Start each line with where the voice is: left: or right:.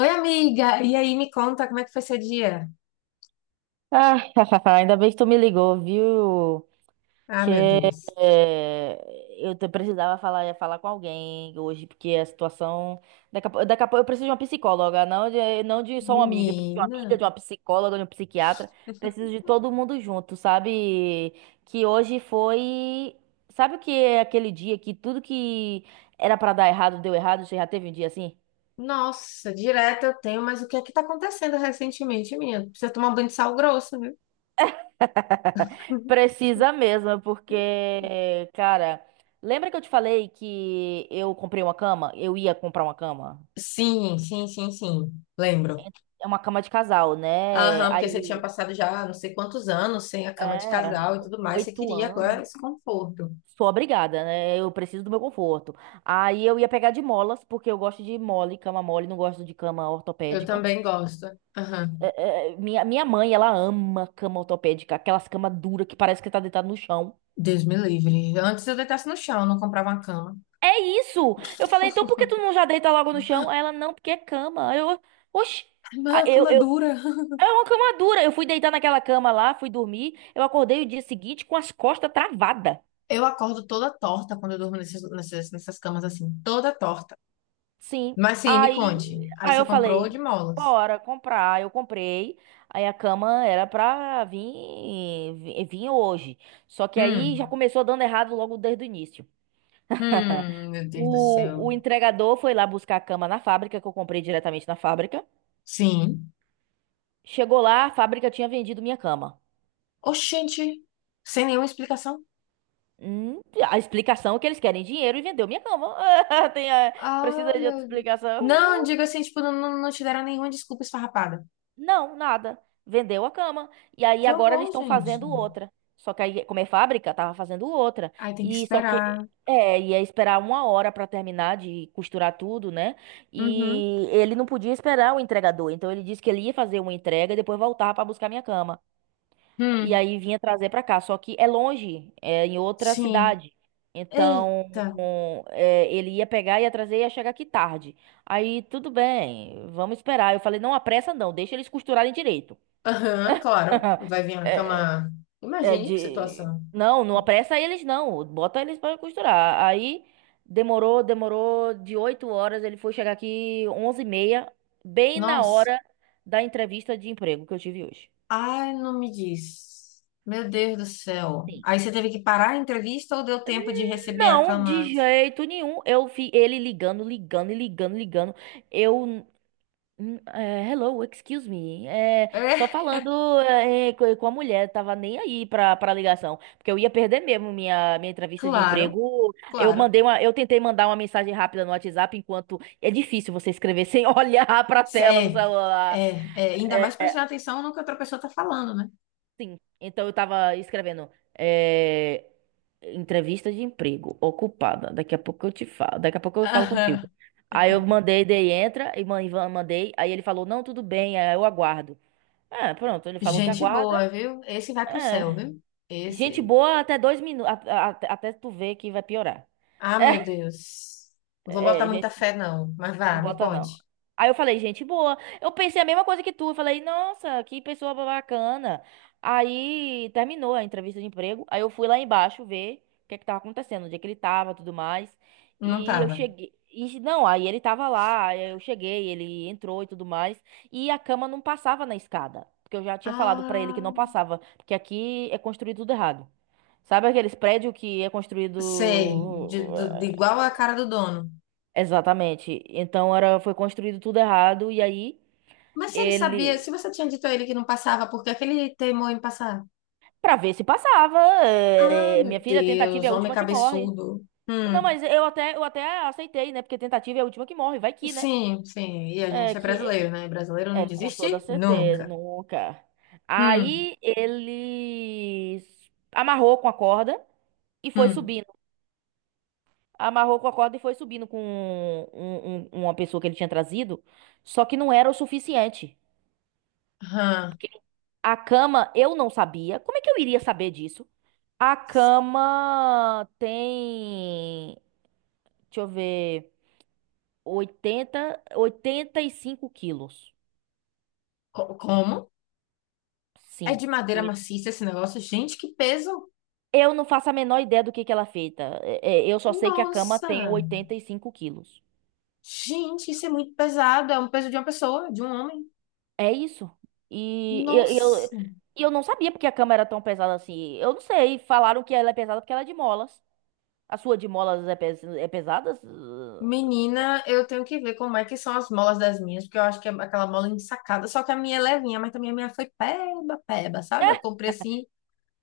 left: Oi, amiga! E aí, me conta como é que foi seu dia?
right: Ah, ainda bem que tu me ligou, viu?
left: Ah, meu
right: Que
left: Deus.
right: eh, precisava falar com alguém hoje, porque a situação. Daqui a pouco eu preciso de uma psicóloga, não de só uma amiga. Eu preciso de uma
left: Menina,
right: amiga, de uma psicóloga, de um psiquiatra. Preciso de todo mundo junto, sabe? Que hoje foi. Sabe o que é aquele dia que tudo que era pra dar errado deu errado? Você já teve um dia assim?
left: nossa, direto eu tenho, mas o que é que tá acontecendo recentemente, menina? Precisa tomar um banho de sal grosso, viu?
right: Precisa mesmo, porque, cara, lembra que eu te falei que eu comprei uma cama? Eu ia comprar uma cama?
left: Sim, sim, sim, sim, lembro.
right: É uma cama de casal, né?
left: Aham, porque você tinha
right: Aí,
left: passado já não sei quantos anos sem a cama de
right: é,
left: casal e tudo mais, você
right: oito
left: queria agora
right: anos.
left: esse conforto.
right: Sou obrigada, né? Eu preciso do meu conforto. Aí eu ia pegar de molas, porque eu gosto de mole, cama mole, não gosto de cama
left: Eu
right: ortopédica.
left: também gosto. Aham.
right: Minha mãe, ela ama cama ortopédica, aquelas camas duras que parece que tá deitado no chão.
left: Deus me livre. Antes eu deitasse no chão, não comprava uma cama.
right: É isso! Eu falei, então por que tu não já deita logo no chão?
left: Ah,
right: Aí ela, não, porque é cama. Aí oxi!
left: mas
right: Ah,
left: a
right: Eu,
left: cama é
right: eu,
left: dura.
right: é uma cama dura. Eu fui deitar naquela cama lá, fui dormir. Eu acordei o dia seguinte com as costas travadas.
left: Eu acordo toda torta quando eu durmo nessas camas assim, toda torta.
right: Sim.
left: Mas sim, me
right: Aí,
left: conte. Aí
right: aí
left: você
right: eu
left: comprou
right: falei,
left: de molas.
right: bora comprar. Aí eu comprei. Aí a cama era pra vir hoje. Só que aí já
left: Hum,
right: começou dando errado logo desde o início.
left: meu Deus do
right: O,
left: céu.
right: o entregador foi lá buscar a cama na fábrica, que eu comprei diretamente na fábrica.
left: Sim.
right: Chegou lá, a fábrica tinha vendido minha cama.
left: Oxente, sem nenhuma explicação.
right: Hum, a explicação é que eles querem dinheiro e vendeu minha cama. Tem,
left: Ah,
right: precisa de outra
left: meu Deus.
right: explicação?
left: Não, digo assim, tipo, não, não não te deram nenhuma desculpa esfarrapada.
right: Não, nada. Vendeu a cama. E aí
left: Que
right: agora eles
left: horror,
right: estão
left: gente.
right: fazendo outra. Só que aí, como é fábrica, tava fazendo outra.
left: Aí tem que
right: E só que.
left: esperar.
right: É, ia esperar uma hora pra terminar de costurar tudo, né?
left: Uhum.
right: E ele não podia esperar o entregador. Então ele disse que ele ia fazer uma entrega e depois voltava pra buscar minha cama. E
left: Hum,
right: aí vinha trazer pra cá. Só que é longe, é em outra
left: sim.
right: cidade. Então,
left: Eita.
right: ele ia pegar, ia trazer, ia chegar aqui tarde. Aí, tudo bem, vamos esperar. Eu falei, não apressa não, deixa eles costurarem direito.
left: Aham, claro. Vai vir a cama.
right: É,
left: Imagine que situação.
right: Não, não apressa eles não, bota eles pra costurar. Aí, demorou, demorou, de 8 horas, ele foi chegar aqui 11h30, bem na
left: Nossa.
right: hora da entrevista de emprego que eu tive hoje.
left: Ai, não me diz. Meu Deus do céu.
right: Sim.
left: Aí você teve que parar a entrevista ou deu tempo de receber a
right: Não,
left: cama
right: de
left: antes?
right: jeito nenhum. Eu vi ele ligando, ligando e ligando, ligando. Eu. Hello, excuse me.
left: É,
right: Só falando com a mulher, tava nem aí pra ligação. Porque eu ia perder mesmo minha entrevista de
left: claro,
right: emprego. Eu
left: claro.
right: mandei uma, eu tentei mandar uma mensagem rápida no WhatsApp, enquanto é difícil você escrever sem olhar pra tela do
left: É,
right: celular.
left: é, é. Ainda
right: É,
left: mais prestando atenção no que outra pessoa tá falando, né?
right: sim. Então eu tava escrevendo. é, Entrevista de emprego, ocupada. Daqui a pouco eu te falo. Daqui a pouco eu falo contigo.
left: Aham.
right: Aí eu mandei, dei Ivan mandei. Aí ele falou, não, tudo bem, aí eu aguardo. É, pronto, ele falou que
left: Gente
right: aguarda.
left: boa, viu? Esse vai pro céu,
right: É.
left: viu?
right: Gente
left: Esse.
right: boa até 2 minutos, até tu ver que vai piorar.
left: Ah, meu Deus. Não vou botar
right: É,
left: muita
right: gente
left: fé, não. Mas
right: Não
left: vá, me
right: bota, não.
left: conte.
right: Aí eu falei, gente boa. Eu pensei a mesma coisa que tu. Eu falei, nossa, que pessoa bacana. Aí terminou a entrevista de emprego. Aí eu fui lá embaixo ver o que é que tava acontecendo, onde é que ele tava, tudo mais.
left: Não
right: E eu
left: tava.
right: cheguei. E, não, aí ele tava lá, aí eu cheguei, ele entrou e tudo mais. E a cama não passava na escada. Porque eu já tinha falado pra ele que
left: Ah,
right: não passava. Porque aqui é construído tudo errado. Sabe aqueles prédios que é construído.
left: sei. De, de igual a cara do dono.
right: Exatamente. Então era, foi construído tudo errado e aí
left: Mas se ele sabia,
right: ele,
left: se você tinha dito a ele que não passava, por que é que ele teimou em passar?
right: pra ver se passava,
left: Ah, meu
right: minha filha, tentativa é
left: Deus,
right: a
left: homem
right: última que morre.
left: cabeçudo.
right: Não, mas eu até aceitei, né? Porque tentativa é a última que morre, vai que, né?
left: Sim, sim. E a
right: É
left: gente é brasileiro,
right: que
left: né? Brasileiro não
right: é, com toda
left: desiste
right: certeza,
left: nunca.
right: nunca.
left: Hum,
right: Aí ele amarrou com a corda e foi
left: hum,
right: subindo. Amarrou com a corda e foi subindo com uma pessoa que ele tinha trazido, só que não era o suficiente.
left: hã.
right: A cama, eu não sabia. Como é que eu iria saber disso? A cama tem, deixa eu ver, 85 quilos.
left: Co- Como? É
right: Sim.
left: de madeira
right: Oi.
left: maciça esse negócio? Gente, que peso!
right: Eu não faço a menor ideia do que ela é feita. Eu só sei que a cama tem
left: Nossa!
right: 85 quilos.
left: Gente, isso é muito pesado. É um peso de uma pessoa, de um homem.
right: É isso. E eu, eu,
left: Nossa!
right: e eu não sabia porque a cama era tão pesada assim. Eu não sei. Falaram que ela é pesada porque ela é de molas. A sua de molas é pesada?
left: Menina, eu tenho que ver como é que são as molas das minhas, porque eu acho que é aquela mola ensacada, só que a minha é levinha, mas também a minha foi peba, peba, sabe? Eu comprei assim,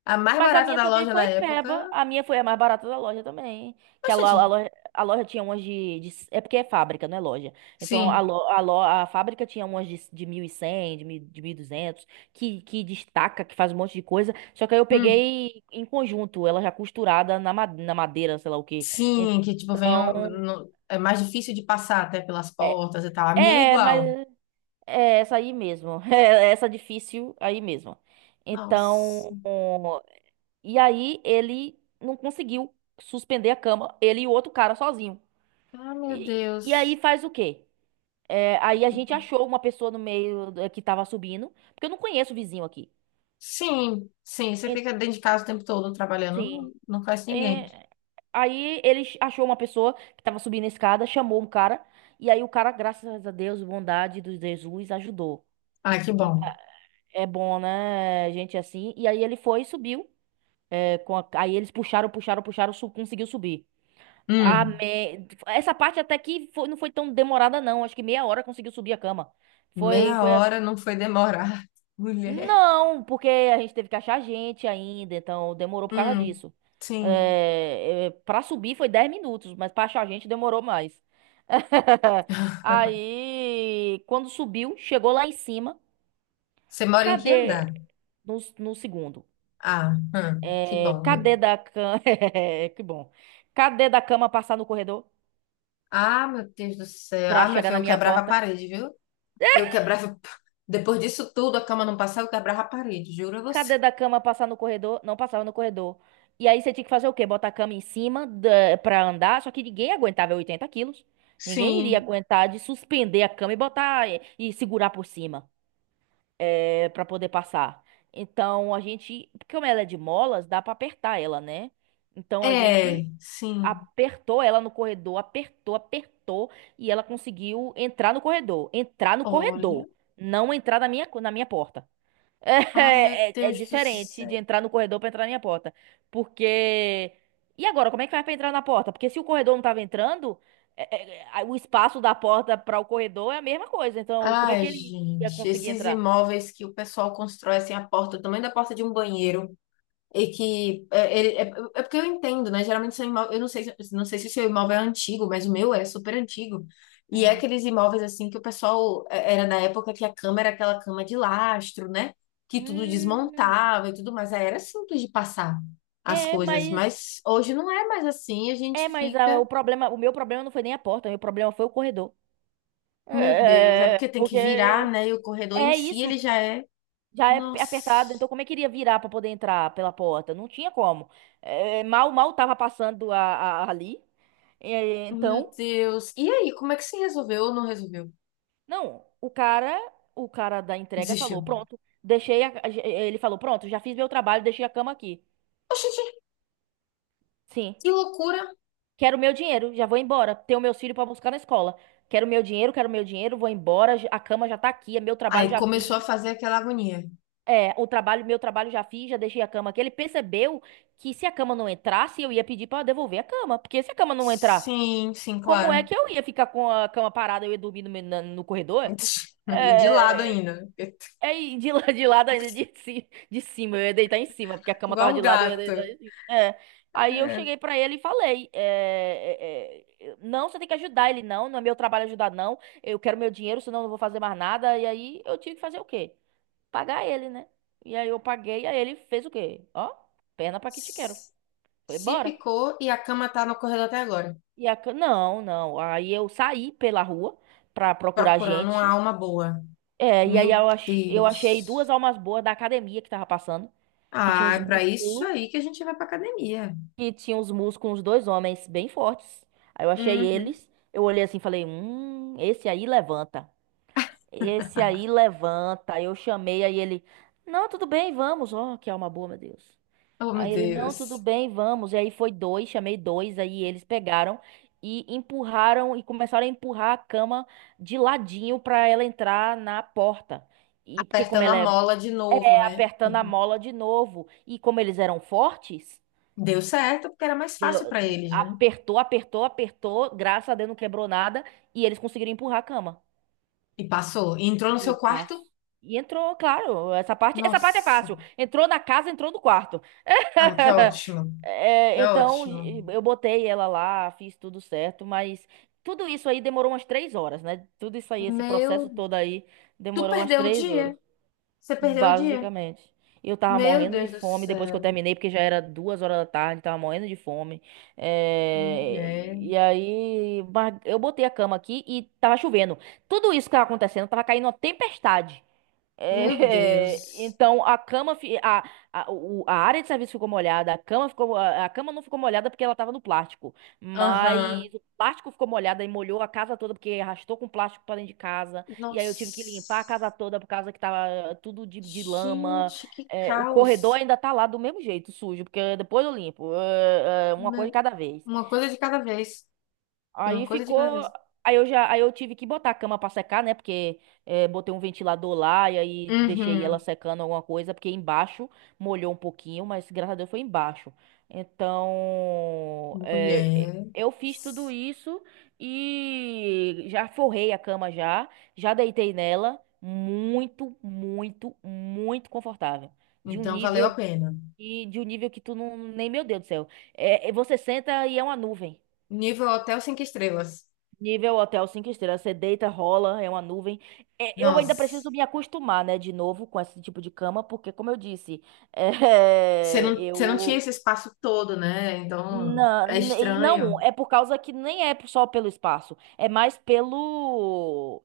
left: a mais
right: Mas a
left: barata
right: minha
left: da
right: também
left: loja na
right: foi peba.
left: época.
right: A minha foi a mais barata da loja também. Que
left: Mas, gente,
right: a loja tinha É porque é fábrica, não é loja. Então
left: sim,
right: a fábrica tinha umas de 1.100, de 1.200 que destaca, que faz um monte de coisa. Só que aí eu
left: hum,
right: peguei em conjunto, ela já costurada na, na madeira, sei lá o quê.
left: sim, que tipo, vem,
right: Então.
left: é mais difícil de passar até pelas portas e tal. A minha é
right: É, mas.
left: igual.
right: É essa aí mesmo. É essa difícil aí mesmo. Então.
left: Nossa,
right: E aí ele não conseguiu suspender a cama, ele e o outro cara sozinho.
left: ah, meu
right: E aí
left: Deus.
right: faz o quê? É, aí a gente achou uma pessoa no meio que tava subindo, porque eu não conheço o vizinho aqui.
left: Sim, sim, você
right: E-
left: fica dentro de casa o tempo todo trabalhando,
right: sim.
left: não, não conhece ninguém.
right: É, aí achou uma pessoa que tava subindo a escada, chamou um cara, e aí o cara, graças a Deus, bondade do Jesus, ajudou.
left: Ah, que
right: E
left: bom.
right: é bom, né, gente, assim. E aí ele foi e subiu. Aí eles puxaram, puxaram, puxaram, conseguiu subir.
left: Hum,
right: Essa parte até que não foi tão demorada, não. Acho que meia hora conseguiu subir a cama. Foi,
left: meia
right: foi a-
left: hora não foi demorar, mulher.
right: Não, porque a gente teve que achar gente ainda, então demorou por causa
left: Hum,
right: disso.
left: sim.
right: Pra subir foi 10 minutos, mas pra achar gente demorou mais. Aí, quando subiu, chegou lá em cima.
left: Você mora em que
right: Cadê?
left: andar?
right: No segundo.
left: Ah, que
right: É...
left: bom, viu?
right: Cadê da cama? Que bom. Cadê da cama passar no corredor
left: Ah, meu Deus do céu.
right: pra
left: Ah, meu
right: chegar
left: filho,
right: na
left: eu
right: minha
left: quebrava a
right: porta?
left: parede, viu? Eu quebrava. Depois disso tudo, a cama não passava, eu quebrava a parede, juro a você.
right: Cadê da cama passar no corredor? Não passava no corredor. E aí você tinha que fazer o quê? Botar a cama em cima pra andar, só que ninguém aguentava 80 quilos. Ninguém iria
left: Sim,
right: aguentar de suspender a cama e e segurar por cima para poder passar. Então a gente, porque como ela é de molas, dá pra apertar ela, né? Então a
left: é,
right: gente
left: sim.
right: apertou ela no corredor, apertou, apertou e ela conseguiu entrar no
left: Olha.
right: corredor, não entrar na minha porta.
left: Ah, meu
right: É
left: Deus do
right: diferente de
left: céu.
right: entrar no corredor pra entrar na minha porta. Porque. E agora, como é que faz pra entrar na porta? Porque se o corredor não tava entrando, o espaço da porta pra o corredor é a mesma coisa. Então, como é
left: Ai,
right: que ele ia
left: gente,
right: conseguir
left: esses
right: entrar?
left: imóveis que o pessoal constrói assim, a porta, o tamanho da porta de um banheiro. E que é, é, é porque eu entendo, né? Geralmente são imóveis, eu não sei, não sei se o seu imóvel é antigo, mas o meu é super antigo. E é
right: Hum.
left: aqueles imóveis assim que o pessoal é, era na época que a cama era aquela cama de lastro, né? Que tudo
right: Hum.
left: desmontava e tudo mais. Aí era simples de passar as
right: É,
left: coisas,
right: mas.
left: mas hoje não é mais assim. A
right: É,
left: gente
right: mas ah,
left: fica,
right: o meu problema não foi nem a porta, o meu problema foi o corredor.
left: meu Deus, é
right: É,
left: porque tem que virar,
right: porque.
left: né? E o corredor em
right: É
left: si
right: isso,
left: ele já é,
right: já é
left: nossa,
right: apertado, então como é que iria virar para poder entrar pela porta? Não tinha como. Mal tava passando ali. É,
left: meu
right: então,
left: Deus. E aí, como é que se resolveu ou não resolveu?
right: não, o cara da entrega falou,
left: Desistiu.
right: pronto, deixei ele falou, pronto, já fiz meu trabalho, deixei a cama aqui.
left: Oxente,
right: Sim.
left: que loucura!
right: Quero meu dinheiro, já vou embora. Tenho meus filhos para buscar na escola. Quero meu dinheiro, vou embora, a cama já tá aqui, é meu trabalho
left: Aí
right: já
left: começou a
right: fiz.
left: fazer aquela agonia.
right: É, meu trabalho já fiz, já deixei a cama aqui. Ele percebeu que se a cama não entrasse, eu ia pedir pra devolver a cama. Porque se a cama não entrar,
left: Sim, sim,
right: como é
left: claro.
right: que eu ia ficar com a cama parada, eu ia dormir no corredor?
left: E de lado
right: É,
left: ainda,
right: é de lado ainda, de cima, eu ia deitar em cima, porque a cama tava
left: igual um
right: de lado, eu ia
left: gato.
right: deitar em cima. É. Aí eu
left: É.
right: cheguei pra ele e falei: Não, você tem que ajudar ele, não. Não é meu trabalho ajudar, não. Eu quero meu dinheiro, senão eu não vou fazer mais nada. E aí eu tive que fazer o quê? Pagar ele, né? E aí eu paguei, aí ele fez o quê? Ó, perna pra que te quero.
left: S-
right: Foi
left: Se
right: embora.
left: picou e a cama tá no corredor até agora,
right: Não, não. Aí eu saí pela rua pra procurar
left: procurando uma
right: gente.
left: alma boa.
right: É, e aí
left: Meu
right: eu achei duas
left: Deus.
right: almas boas da academia que tava passando, que tinha
left: Ah,
right: uns
left: é pra isso
right: músculos,
left: aí que a gente vai pra academia.
right: uns dois homens bem fortes. Aí eu achei
left: Uhum.
right: eles, eu olhei assim e falei, esse aí levanta. Esse aí levanta. Aí eu chamei, aí ele, não, tudo bem, vamos. Ó, que alma boa, meu Deus.
left: Oh, meu
right: Aí ele, não, tudo
left: Deus.
right: bem, vamos. E aí foi dois, chamei dois, aí eles pegaram e empurraram e começaram a empurrar a cama de ladinho pra ela entrar na porta. E porque como
left: Apertando a
right: ela é,
left: mola de novo,
right: é
left: né?
right: apertando a mola de novo, e como eles eram fortes,
left: Deu certo porque era mais fácil pra
right: deu-
left: eles, né?
right: apertou, apertou, apertou, graças a Deus não quebrou nada, e eles conseguiram empurrar a cama.
left: E passou. E entrou no
right: E
left: seu quarto.
right: passo. E entrou, claro, essa parte é
left: Nossa.
right: fácil. Entrou na casa, entrou no quarto.
left: Ah, que ótimo. Que
right: É, então
left: ótimo.
right: eu botei ela lá, fiz tudo certo, mas tudo isso aí demorou umas 3 horas, né? Tudo isso aí, esse
left: Meu,
right: processo todo aí,
left: tu
right: demorou umas
left: perdeu o
right: três horas,
left: dia. Você perdeu o dia.
right: basicamente. Eu tava
left: Meu
right: morrendo de
left: Deus do
right: fome depois que eu
left: céu.
right: terminei, porque já era 2 horas da tarde, tava morrendo de fome. É,
left: Mulher.
right: e aí, mas eu botei a cama aqui e tava chovendo. Tudo isso que tava acontecendo, tava caindo uma tempestade.
left: Meu
right: É,
left: Deus.
right: então a cama, a área de serviço ficou molhada, a cama não ficou molhada porque ela tava no plástico, mas
left: Aham.
right: o plástico ficou molhado e molhou a casa toda porque arrastou com plástico para dentro de casa. E aí eu tive que limpar a casa
left: Nossa.
right: toda por causa que tava tudo de lama.
left: Gente, que
right: É, o corredor
left: caos.
right: ainda tá lá do mesmo jeito, sujo, porque depois eu limpo, É, uma coisa de
left: Meu-
right: cada vez.
left: Uma coisa de cada vez. Uma
right: Aí
left: coisa de cada
right: ficou.
left: vez.
right: Aí eu tive que botar a cama pra secar, né? Porque botei um ventilador lá e aí deixei ela
left: Uhum.
right: secando alguma coisa, porque embaixo molhou um pouquinho, mas graças a Deus foi embaixo. Então,
left: Mulher.
right: eu fiz tudo isso e já forrei a cama já, já deitei nela, muito, muito, muito confortável, de um
left: Então valeu
right: nível
left: a pena.
right: de um nível que tu não, nem meu Deus do céu. É, você senta e é uma nuvem.
left: Nível hotel cinco estrelas.
right: Nível hotel 5 estrelas, você deita, rola, é uma nuvem. É, eu ainda
left: Nossa.
right: preciso me acostumar, né, de novo com esse tipo de cama, porque, como eu disse, é,
left: Você não tinha
right: eu.
left: esse espaço todo, né? Então
right: Não,
left: é estranho.
right: não, é por causa que nem é só pelo espaço, é mais pelo.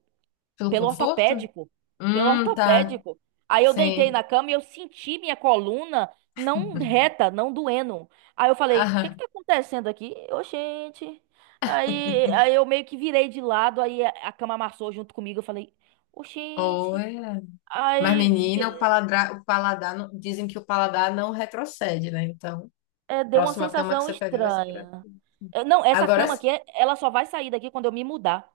left: Pelo
right: Pelo
left: conforto?
right: ortopédico. Pelo
left: Tá.
right: ortopédico. Aí eu deitei
left: Sim.
right: na cama e eu senti minha coluna não reta, não doendo. Aí eu falei, o que que
left: Aham.
right: tá acontecendo aqui? Ô, gente. Aí, eu meio que virei de lado, aí a cama amassou junto comigo. Eu falei, ô, gente.
left: Olha. Mas,
right: Aí
left: menina, o paladar dizem que o paladar não retrocede, né? Então,
right: é, deu uma
left: próxima cama que
right: sensação
left: você pegar vai ser pra...
right: estranha.
left: ti.
right: É, não, essa
left: Agora,
right: cama aqui, ela só vai sair daqui quando eu me mudar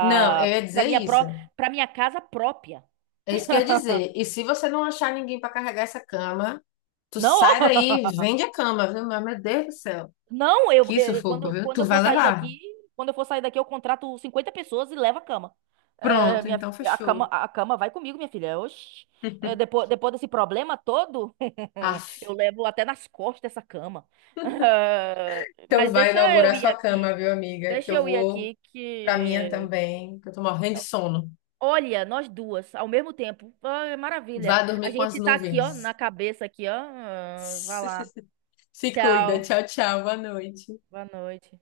left: não, eu ia
right: pra
left: dizer
right: minha
left: isso.
right: pró, pra minha casa própria.
left: É isso que eu ia dizer. E se você não achar ninguém para carregar essa cama, tu
right: Não,
left: sai daí e vende a cama, viu? Mas, meu Deus do céu.
right: Não, eu,
left: Que sufoco, viu? Tu vai levar.
right: quando eu for sair daqui, eu contrato 50 pessoas e levo a cama. Eh,
left: Pronto,
right: minha, fi-
left: então
right: a cama,
left: fechou.
right: a cama vai comigo, minha filha. Oxi. Eh, depois, depois desse problema todo, eu
left: Aff.
right: levo até nas costas essa cama. Eh,
left: Então
right: mas
left: vai
right: deixa eu
left: inaugurar
right: ir
left: sua
right: aqui.
left: cama, viu, amiga? Que
right: Deixa
left: eu
right: eu ir
left: vou
right: aqui
left: pra minha
right: que.
left: também, que eu tô morrendo de sono.
right: Olha, nós duas, ao mesmo tempo. Ah, maravilha.
left: Vá
right: A
left: dormir com as
right: gente tá aqui, ó,
left: nuvens.
right: na cabeça aqui, ó. Ah, vai lá.
left: Se cuida.
right: Tchau.
left: Tchau, tchau. Boa noite.
right: Boa noite.